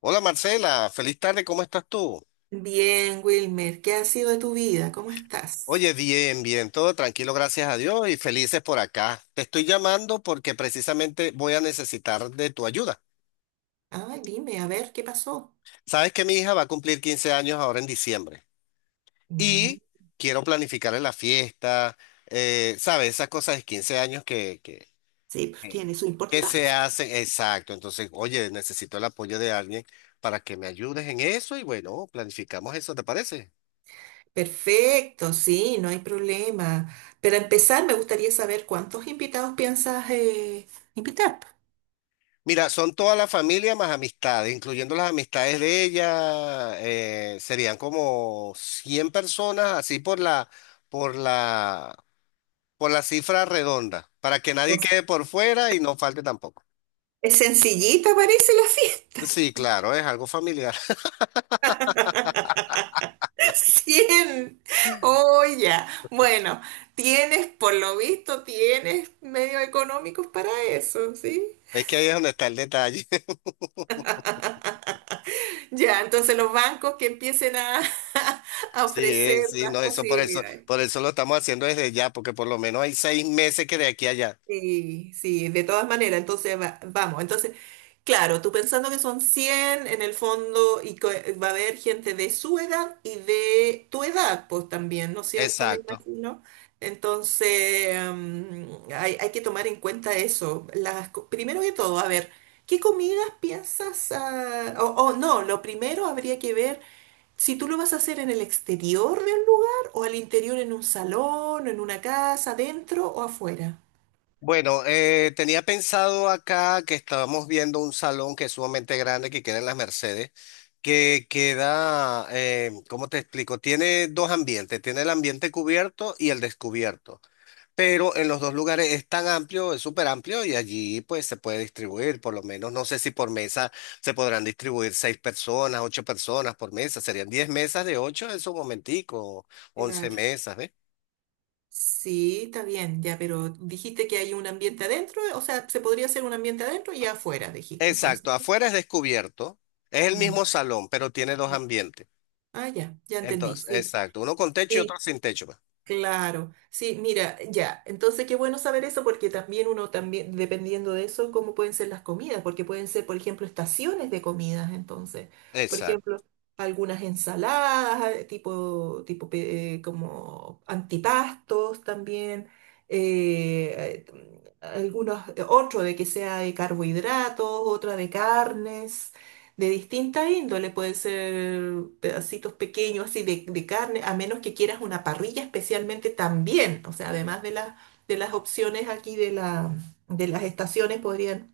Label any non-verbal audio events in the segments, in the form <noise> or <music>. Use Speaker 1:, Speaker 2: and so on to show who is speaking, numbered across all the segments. Speaker 1: Hola Marcela, feliz tarde, ¿cómo estás tú?
Speaker 2: Bien, Wilmer, ¿qué ha sido de tu vida? ¿Cómo estás?
Speaker 1: Oye, bien, bien, todo tranquilo, gracias a Dios y felices por acá. Te estoy llamando porque precisamente voy a necesitar de tu ayuda.
Speaker 2: Ah, dime, a ver, ¿qué pasó?
Speaker 1: Sabes que mi hija va a cumplir 15 años ahora en diciembre
Speaker 2: Mm.
Speaker 1: y quiero planificarle la fiesta, sabes, esas cosas de 15 años
Speaker 2: Sí, pues
Speaker 1: Sí.
Speaker 2: tiene su
Speaker 1: Que se
Speaker 2: importancia.
Speaker 1: hacen, exacto. Entonces, oye, necesito el apoyo de alguien para que me ayudes en eso y bueno, planificamos eso, ¿te parece?
Speaker 2: Perfecto, sí, no hay problema. Pero empezar, me gustaría saber cuántos invitados piensas invitar.
Speaker 1: Mira, son toda la familia más amistades, incluyendo las amistades de ella, serían como 100 personas, así por la, por la cifra redonda, para que nadie
Speaker 2: Pues,
Speaker 1: quede por fuera y no falte tampoco.
Speaker 2: es sencillita, parece la fiesta.
Speaker 1: Sí, claro, es algo familiar. <laughs>
Speaker 2: <laughs> 100. Oh, ya. Bueno, tienes, por lo visto, tienes medios económicos para eso, ¿sí?
Speaker 1: Es que ahí es donde está el detalle. <laughs>
Speaker 2: Ya, entonces los bancos que empiecen a, <laughs> a
Speaker 1: Sí,
Speaker 2: ofrecer
Speaker 1: sí,
Speaker 2: las
Speaker 1: no, eso
Speaker 2: posibilidades.
Speaker 1: por eso lo estamos haciendo desde ya, porque por lo menos hay 6 meses que de aquí a allá.
Speaker 2: Sí, sí, de todas maneras, entonces vamos, entonces, claro, tú pensando que son 100 en el fondo y que va a haber gente de su edad y de tu edad, pues también, ¿no es cierto? Me
Speaker 1: Exacto.
Speaker 2: imagino. Entonces, hay que tomar en cuenta eso. Primero que todo, a ver, ¿qué comidas piensas? Ah, o no, lo primero habría que ver. Si tú lo vas a hacer en el exterior de un lugar o al interior en un salón, en una casa, adentro o afuera.
Speaker 1: Bueno, tenía pensado acá que estábamos viendo un salón que es sumamente grande que queda en las Mercedes, que queda, ¿cómo te explico? Tiene dos ambientes, tiene el ambiente cubierto y el descubierto, pero en los dos lugares es tan amplio, es súper amplio y allí pues se puede distribuir, por lo menos no sé si por mesa se podrán distribuir seis personas, ocho personas por mesa, serían 10 mesas de ocho en su momentico, once
Speaker 2: Claro.
Speaker 1: mesas, ¿ves?
Speaker 2: Sí, está bien, ya, pero dijiste que hay un ambiente adentro, o sea, se podría hacer un ambiente adentro y afuera, dijiste
Speaker 1: Exacto,
Speaker 2: entonces.
Speaker 1: afuera es descubierto, es el
Speaker 2: Mm.
Speaker 1: mismo salón, pero tiene dos ambientes.
Speaker 2: Ah, ya, ya entendí,
Speaker 1: Entonces,
Speaker 2: sí.
Speaker 1: exacto, uno con techo y otro
Speaker 2: Sí,
Speaker 1: sin techo, pues.
Speaker 2: claro, sí, mira, ya. Entonces, qué bueno saber eso porque también uno también, dependiendo de eso, cómo pueden ser las comidas, porque pueden ser, por ejemplo, estaciones de comidas, entonces. Por
Speaker 1: Exacto.
Speaker 2: ejemplo, algunas ensaladas, tipo como antipastos también, algunos, otro de que sea de carbohidratos, otra de carnes. De distinta índole, pueden ser pedacitos pequeños así de carne, a menos que quieras una parrilla especialmente también. O sea, además de las opciones aquí de las estaciones, podrían,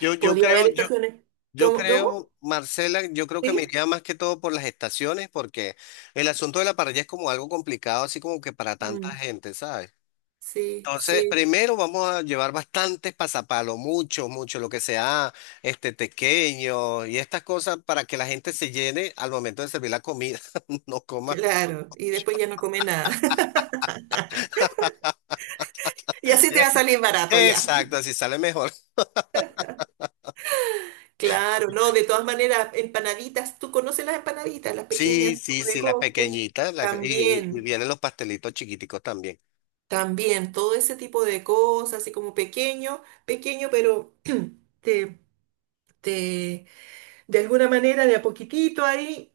Speaker 1: Yo, yo
Speaker 2: podría
Speaker 1: creo,
Speaker 2: haber
Speaker 1: yo,
Speaker 2: estaciones.
Speaker 1: yo
Speaker 2: ¿Cómo? ¿Cómo?
Speaker 1: creo, Marcela, yo creo que me
Speaker 2: ¿Sí?
Speaker 1: iría más que todo por las estaciones, porque el asunto de la parrilla es como algo complicado, así como que para tanta
Speaker 2: Mm,
Speaker 1: gente, ¿sabes?
Speaker 2: sí,
Speaker 1: Entonces,
Speaker 2: sí,
Speaker 1: primero vamos a llevar bastantes pasapalos, mucho, mucho, lo que sea, este tequeño y estas cosas para que la gente se llene al momento de servir la comida, <laughs> no coma.
Speaker 2: claro. Y después ya no come nada. <laughs> Y así te va a
Speaker 1: <laughs>
Speaker 2: salir barato ya.
Speaker 1: Exacto, así sale mejor.
Speaker 2: Claro, no, de todas maneras, empanaditas, tú conoces las empanaditas, las pequeñas
Speaker 1: Sí, sí,
Speaker 2: como de
Speaker 1: sí, la
Speaker 2: cóctel,
Speaker 1: pequeñita, y
Speaker 2: también.
Speaker 1: vienen los pastelitos chiquiticos también.
Speaker 2: También todo ese tipo de cosas, así como pequeño, pequeño, pero <clears throat> te, te- de alguna manera, de a poquitito ahí,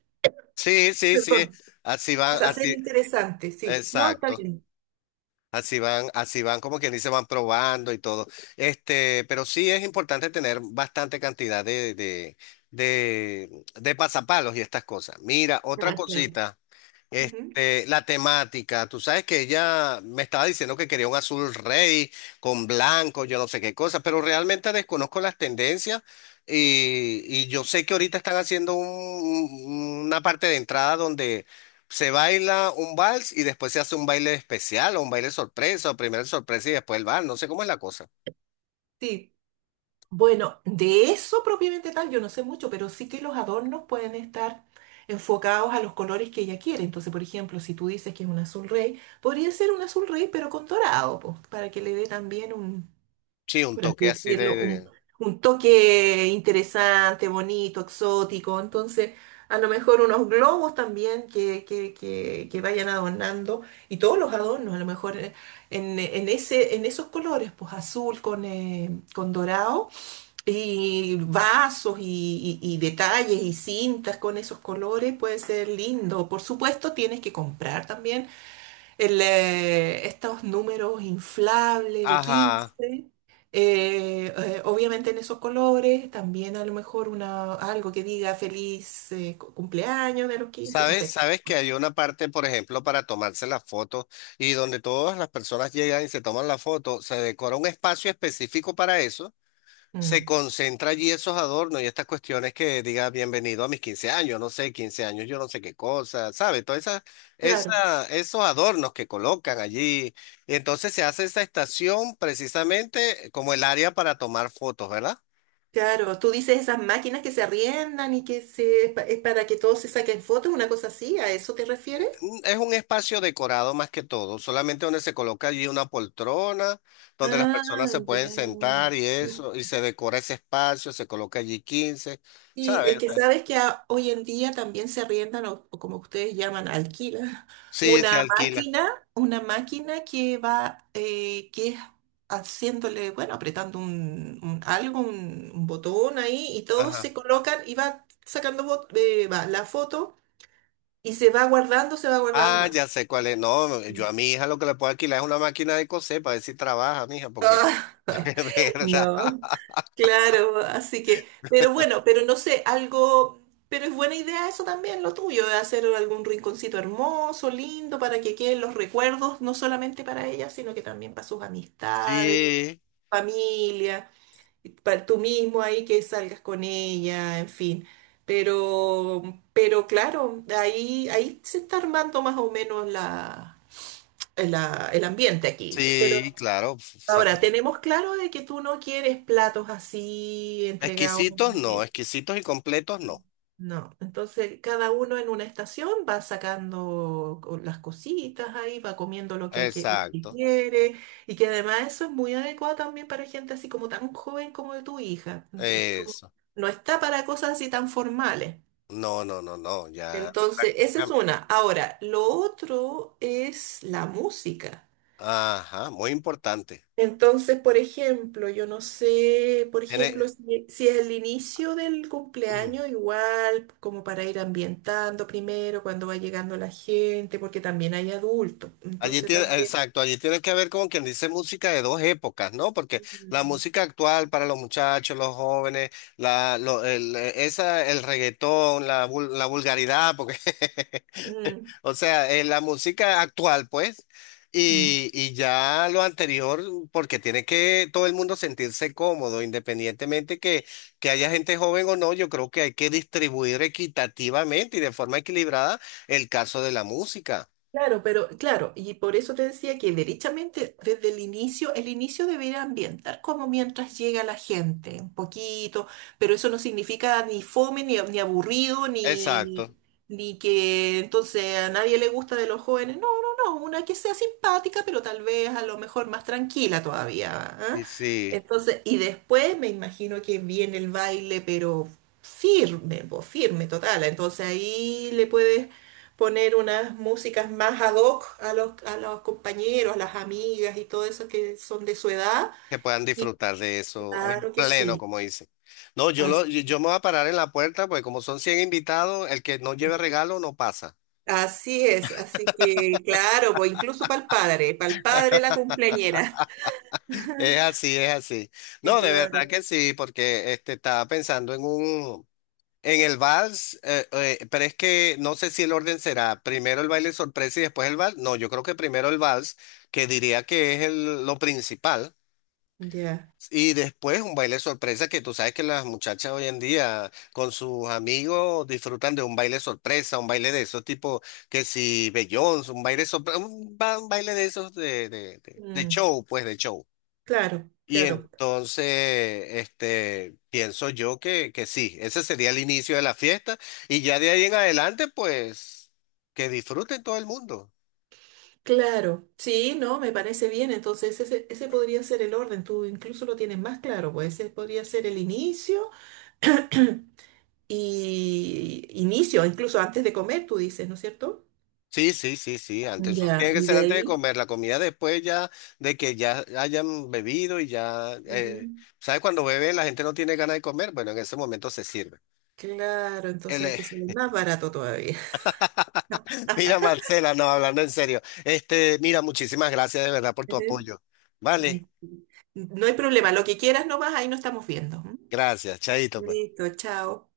Speaker 1: Sí, sí, sí,
Speaker 2: perdón,
Speaker 1: así van,
Speaker 2: vas a ser
Speaker 1: así,
Speaker 2: interesante, sí, ¿no? Está
Speaker 1: exacto,
Speaker 2: bien.
Speaker 1: así van, como quien dice, van probando y todo. Este, pero sí es importante tener bastante cantidad de pasapalos y estas cosas. Mira, otra
Speaker 2: Ah, claro.
Speaker 1: cosita.
Speaker 2: Ujú.
Speaker 1: Este, la temática, tú sabes que ella me estaba diciendo que quería un azul rey con blanco, yo no sé qué cosa, pero realmente desconozco las tendencias y yo sé que ahorita están haciendo una parte de entrada donde se baila un vals y después se hace un baile especial o un baile sorpresa, o primero el sorpresa y después el vals, no sé cómo es la cosa.
Speaker 2: Sí. Bueno, de eso propiamente tal, yo no sé mucho, pero sí que los adornos pueden estar enfocados a los colores que ella quiere. Entonces, por ejemplo, si tú dices que es un azul rey, podría ser un azul rey, pero con dorado, pues, para que le dé también un,
Speaker 1: Sí, un
Speaker 2: por así
Speaker 1: toque así de
Speaker 2: decirlo, un, un toque interesante, bonito, exótico. Entonces, a lo mejor unos globos también que vayan adornando y todos los adornos, a lo mejor en esos colores, pues azul con dorado y vasos y, y detalles y cintas con esos colores puede ser lindo. Por supuesto, tienes que comprar también estos números inflables de 15
Speaker 1: Ajá.
Speaker 2: obviamente en esos colores, también a lo mejor algo que diga feliz cumpleaños de los 15, no
Speaker 1: Sabes,
Speaker 2: sé.
Speaker 1: sabes que hay una parte, por ejemplo, para tomarse las fotos y donde todas las personas llegan y se toman la foto, se decora un espacio específico para eso, se
Speaker 2: Mm.
Speaker 1: concentra allí esos adornos y estas cuestiones que diga bienvenido a mis 15 años, no sé, 15 años, yo no sé qué cosa, ¿sabes? Todas esas,
Speaker 2: Claro,
Speaker 1: esos adornos que colocan allí. Y entonces se hace esa estación precisamente como el área para tomar fotos, ¿verdad?
Speaker 2: claro, tú dices esas máquinas que se arriendan y que es para que todos se saquen fotos, una cosa así, ¿a eso te refieres?
Speaker 1: Es un espacio decorado más que todo, solamente donde se coloca allí una poltrona, donde las personas
Speaker 2: Ah,
Speaker 1: se pueden sentar y
Speaker 2: ya.
Speaker 1: eso, y se decora ese espacio, se coloca allí 15,
Speaker 2: Y
Speaker 1: ¿sabes?
Speaker 2: es
Speaker 1: O
Speaker 2: que
Speaker 1: sea,
Speaker 2: sabes que hoy en día también se arriendan, o como ustedes llaman, alquilan, <laughs>
Speaker 1: sí, se alquila.
Speaker 2: una máquina que va, que es haciéndole, bueno, apretando un algo, un botón ahí, y todos
Speaker 1: Ajá.
Speaker 2: se colocan y va sacando va, la foto, y se va guardando, se va
Speaker 1: Ah,
Speaker 2: guardando.
Speaker 1: ya sé cuál es. No, yo a mi
Speaker 2: <laughs>
Speaker 1: hija lo que le puedo alquilar es una máquina de coser para ver si trabaja, mija, porque <laughs> es verdad.
Speaker 2: No. Claro, así que, pero bueno, pero no sé, algo, pero es buena idea eso también, lo tuyo, de hacer algún rinconcito hermoso, lindo, para que queden los recuerdos, no solamente para ella, sino que también para sus amistades,
Speaker 1: Sí,
Speaker 2: familia, y para tú mismo ahí que salgas con ella, en fin. Pero, pero claro, ahí se está armando más o menos la, el ambiente aquí.
Speaker 1: sí, claro. O sea,
Speaker 2: Ahora, tenemos claro de que tú no quieres platos así entregados en
Speaker 1: exquisitos
Speaker 2: una
Speaker 1: no,
Speaker 2: mesa.
Speaker 1: exquisitos y completos no.
Speaker 2: No, entonces cada uno en una estación va sacando las cositas ahí, va comiendo lo que
Speaker 1: Exacto.
Speaker 2: quiere y que además eso es muy adecuado también para gente así como tan joven como de tu hija. Es
Speaker 1: Eso.
Speaker 2: no está para cosas así tan formales.
Speaker 1: No, no, no, no, ya.
Speaker 2: Entonces, esa es una. Ahora, lo otro es la música.
Speaker 1: Ajá, muy importante.
Speaker 2: Entonces, por ejemplo, yo no sé, por
Speaker 1: Tiene,
Speaker 2: ejemplo, si es el inicio del cumpleaños,
Speaker 1: <clears throat>
Speaker 2: igual, como para ir ambientando primero, cuando va llegando la gente, porque también hay adultos.
Speaker 1: allí
Speaker 2: Entonces
Speaker 1: tiene,
Speaker 2: también.
Speaker 1: exacto, allí tiene que ver con quien dice música de dos épocas, ¿no? Porque la
Speaker 2: Mm,
Speaker 1: música actual para los muchachos, los jóvenes, la, el, esa, el reggaetón, la, la vulgaridad, porque
Speaker 2: mm,
Speaker 1: <laughs> o sea, la música actual, pues,
Speaker 2: mm.
Speaker 1: y ya lo anterior, porque tiene que todo el mundo sentirse cómodo, independientemente que haya gente joven o no, yo creo que hay que distribuir equitativamente y de forma equilibrada el caso de la música.
Speaker 2: Claro, pero claro, y por eso te decía que derechamente desde el inicio debería ambientar como mientras llega la gente, un poquito, pero eso no significa ni fome, ni aburrido, ni, ni,
Speaker 1: Exacto.
Speaker 2: ni que entonces a nadie le gusta de los jóvenes. No, no, no, una que sea simpática, pero tal vez a lo mejor más tranquila todavía, ¿ah?
Speaker 1: Y sí,
Speaker 2: Entonces, y después me imagino que viene el baile, pero firme, pues, firme, total. Entonces ahí le puedes poner unas músicas más ad hoc a los compañeros, a las amigas y todo eso que son de su edad.
Speaker 1: que puedan
Speaker 2: Y
Speaker 1: disfrutar de eso en
Speaker 2: claro que
Speaker 1: pleno,
Speaker 2: sí.
Speaker 1: como dice. No, yo,
Speaker 2: Así,
Speaker 1: lo, yo me voy a parar en la puerta, pues como son 100 invitados, el que no
Speaker 2: es,
Speaker 1: lleve regalo no pasa.
Speaker 2: así es. Así que, claro, pues incluso para el padre la cumpleañera. <laughs>
Speaker 1: Es así, es así.
Speaker 2: Sí,
Speaker 1: No, de verdad
Speaker 2: claro.
Speaker 1: que sí, porque este estaba pensando en un en el vals, pero es que no sé si el orden será primero el baile sorpresa y después el vals. No, yo creo que primero el vals, que diría que es lo principal,
Speaker 2: Ya.
Speaker 1: y después un baile sorpresa que tú sabes que las muchachas hoy en día con sus amigos disfrutan de un baile sorpresa, un baile de esos tipo que si Beyoncé, un baile sorpresa, un baile de esos de
Speaker 2: Mm,
Speaker 1: show, pues de show.
Speaker 2: claro,
Speaker 1: Y
Speaker 2: claro.
Speaker 1: entonces, este, pienso yo que sí, ese sería el inicio de la fiesta y ya de ahí en adelante, pues, que disfruten todo el mundo.
Speaker 2: Claro. Sí, no, me parece bien. Entonces, ese podría ser el orden. Tú incluso lo tienes más claro, pues ese podría ser el inicio. <clears throat> Y inicio, incluso antes de comer, tú dices, ¿no es cierto?
Speaker 1: Sí, sí, sí, sí, antes, eso
Speaker 2: Ya.
Speaker 1: tiene que
Speaker 2: Y
Speaker 1: ser
Speaker 2: de
Speaker 1: antes de
Speaker 2: ahí,
Speaker 1: comer, la comida después ya de que ya hayan bebido y ya,
Speaker 2: ujú.
Speaker 1: ¿sabes? Cuando bebe la gente no tiene ganas de comer, bueno, en ese momento se sirve.
Speaker 2: Claro, entonces
Speaker 1: El,
Speaker 2: ahí te sale más barato todavía.
Speaker 1: <laughs> mira, Marcela, no, hablando en serio, este, mira, muchísimas gracias de verdad por tu
Speaker 2: <laughs>
Speaker 1: apoyo. Vale,
Speaker 2: Ujú. No hay problema, lo que quieras nomás, ahí no estamos viendo. ¿M?
Speaker 1: gracias, Chaito, pues.
Speaker 2: Listo, chao.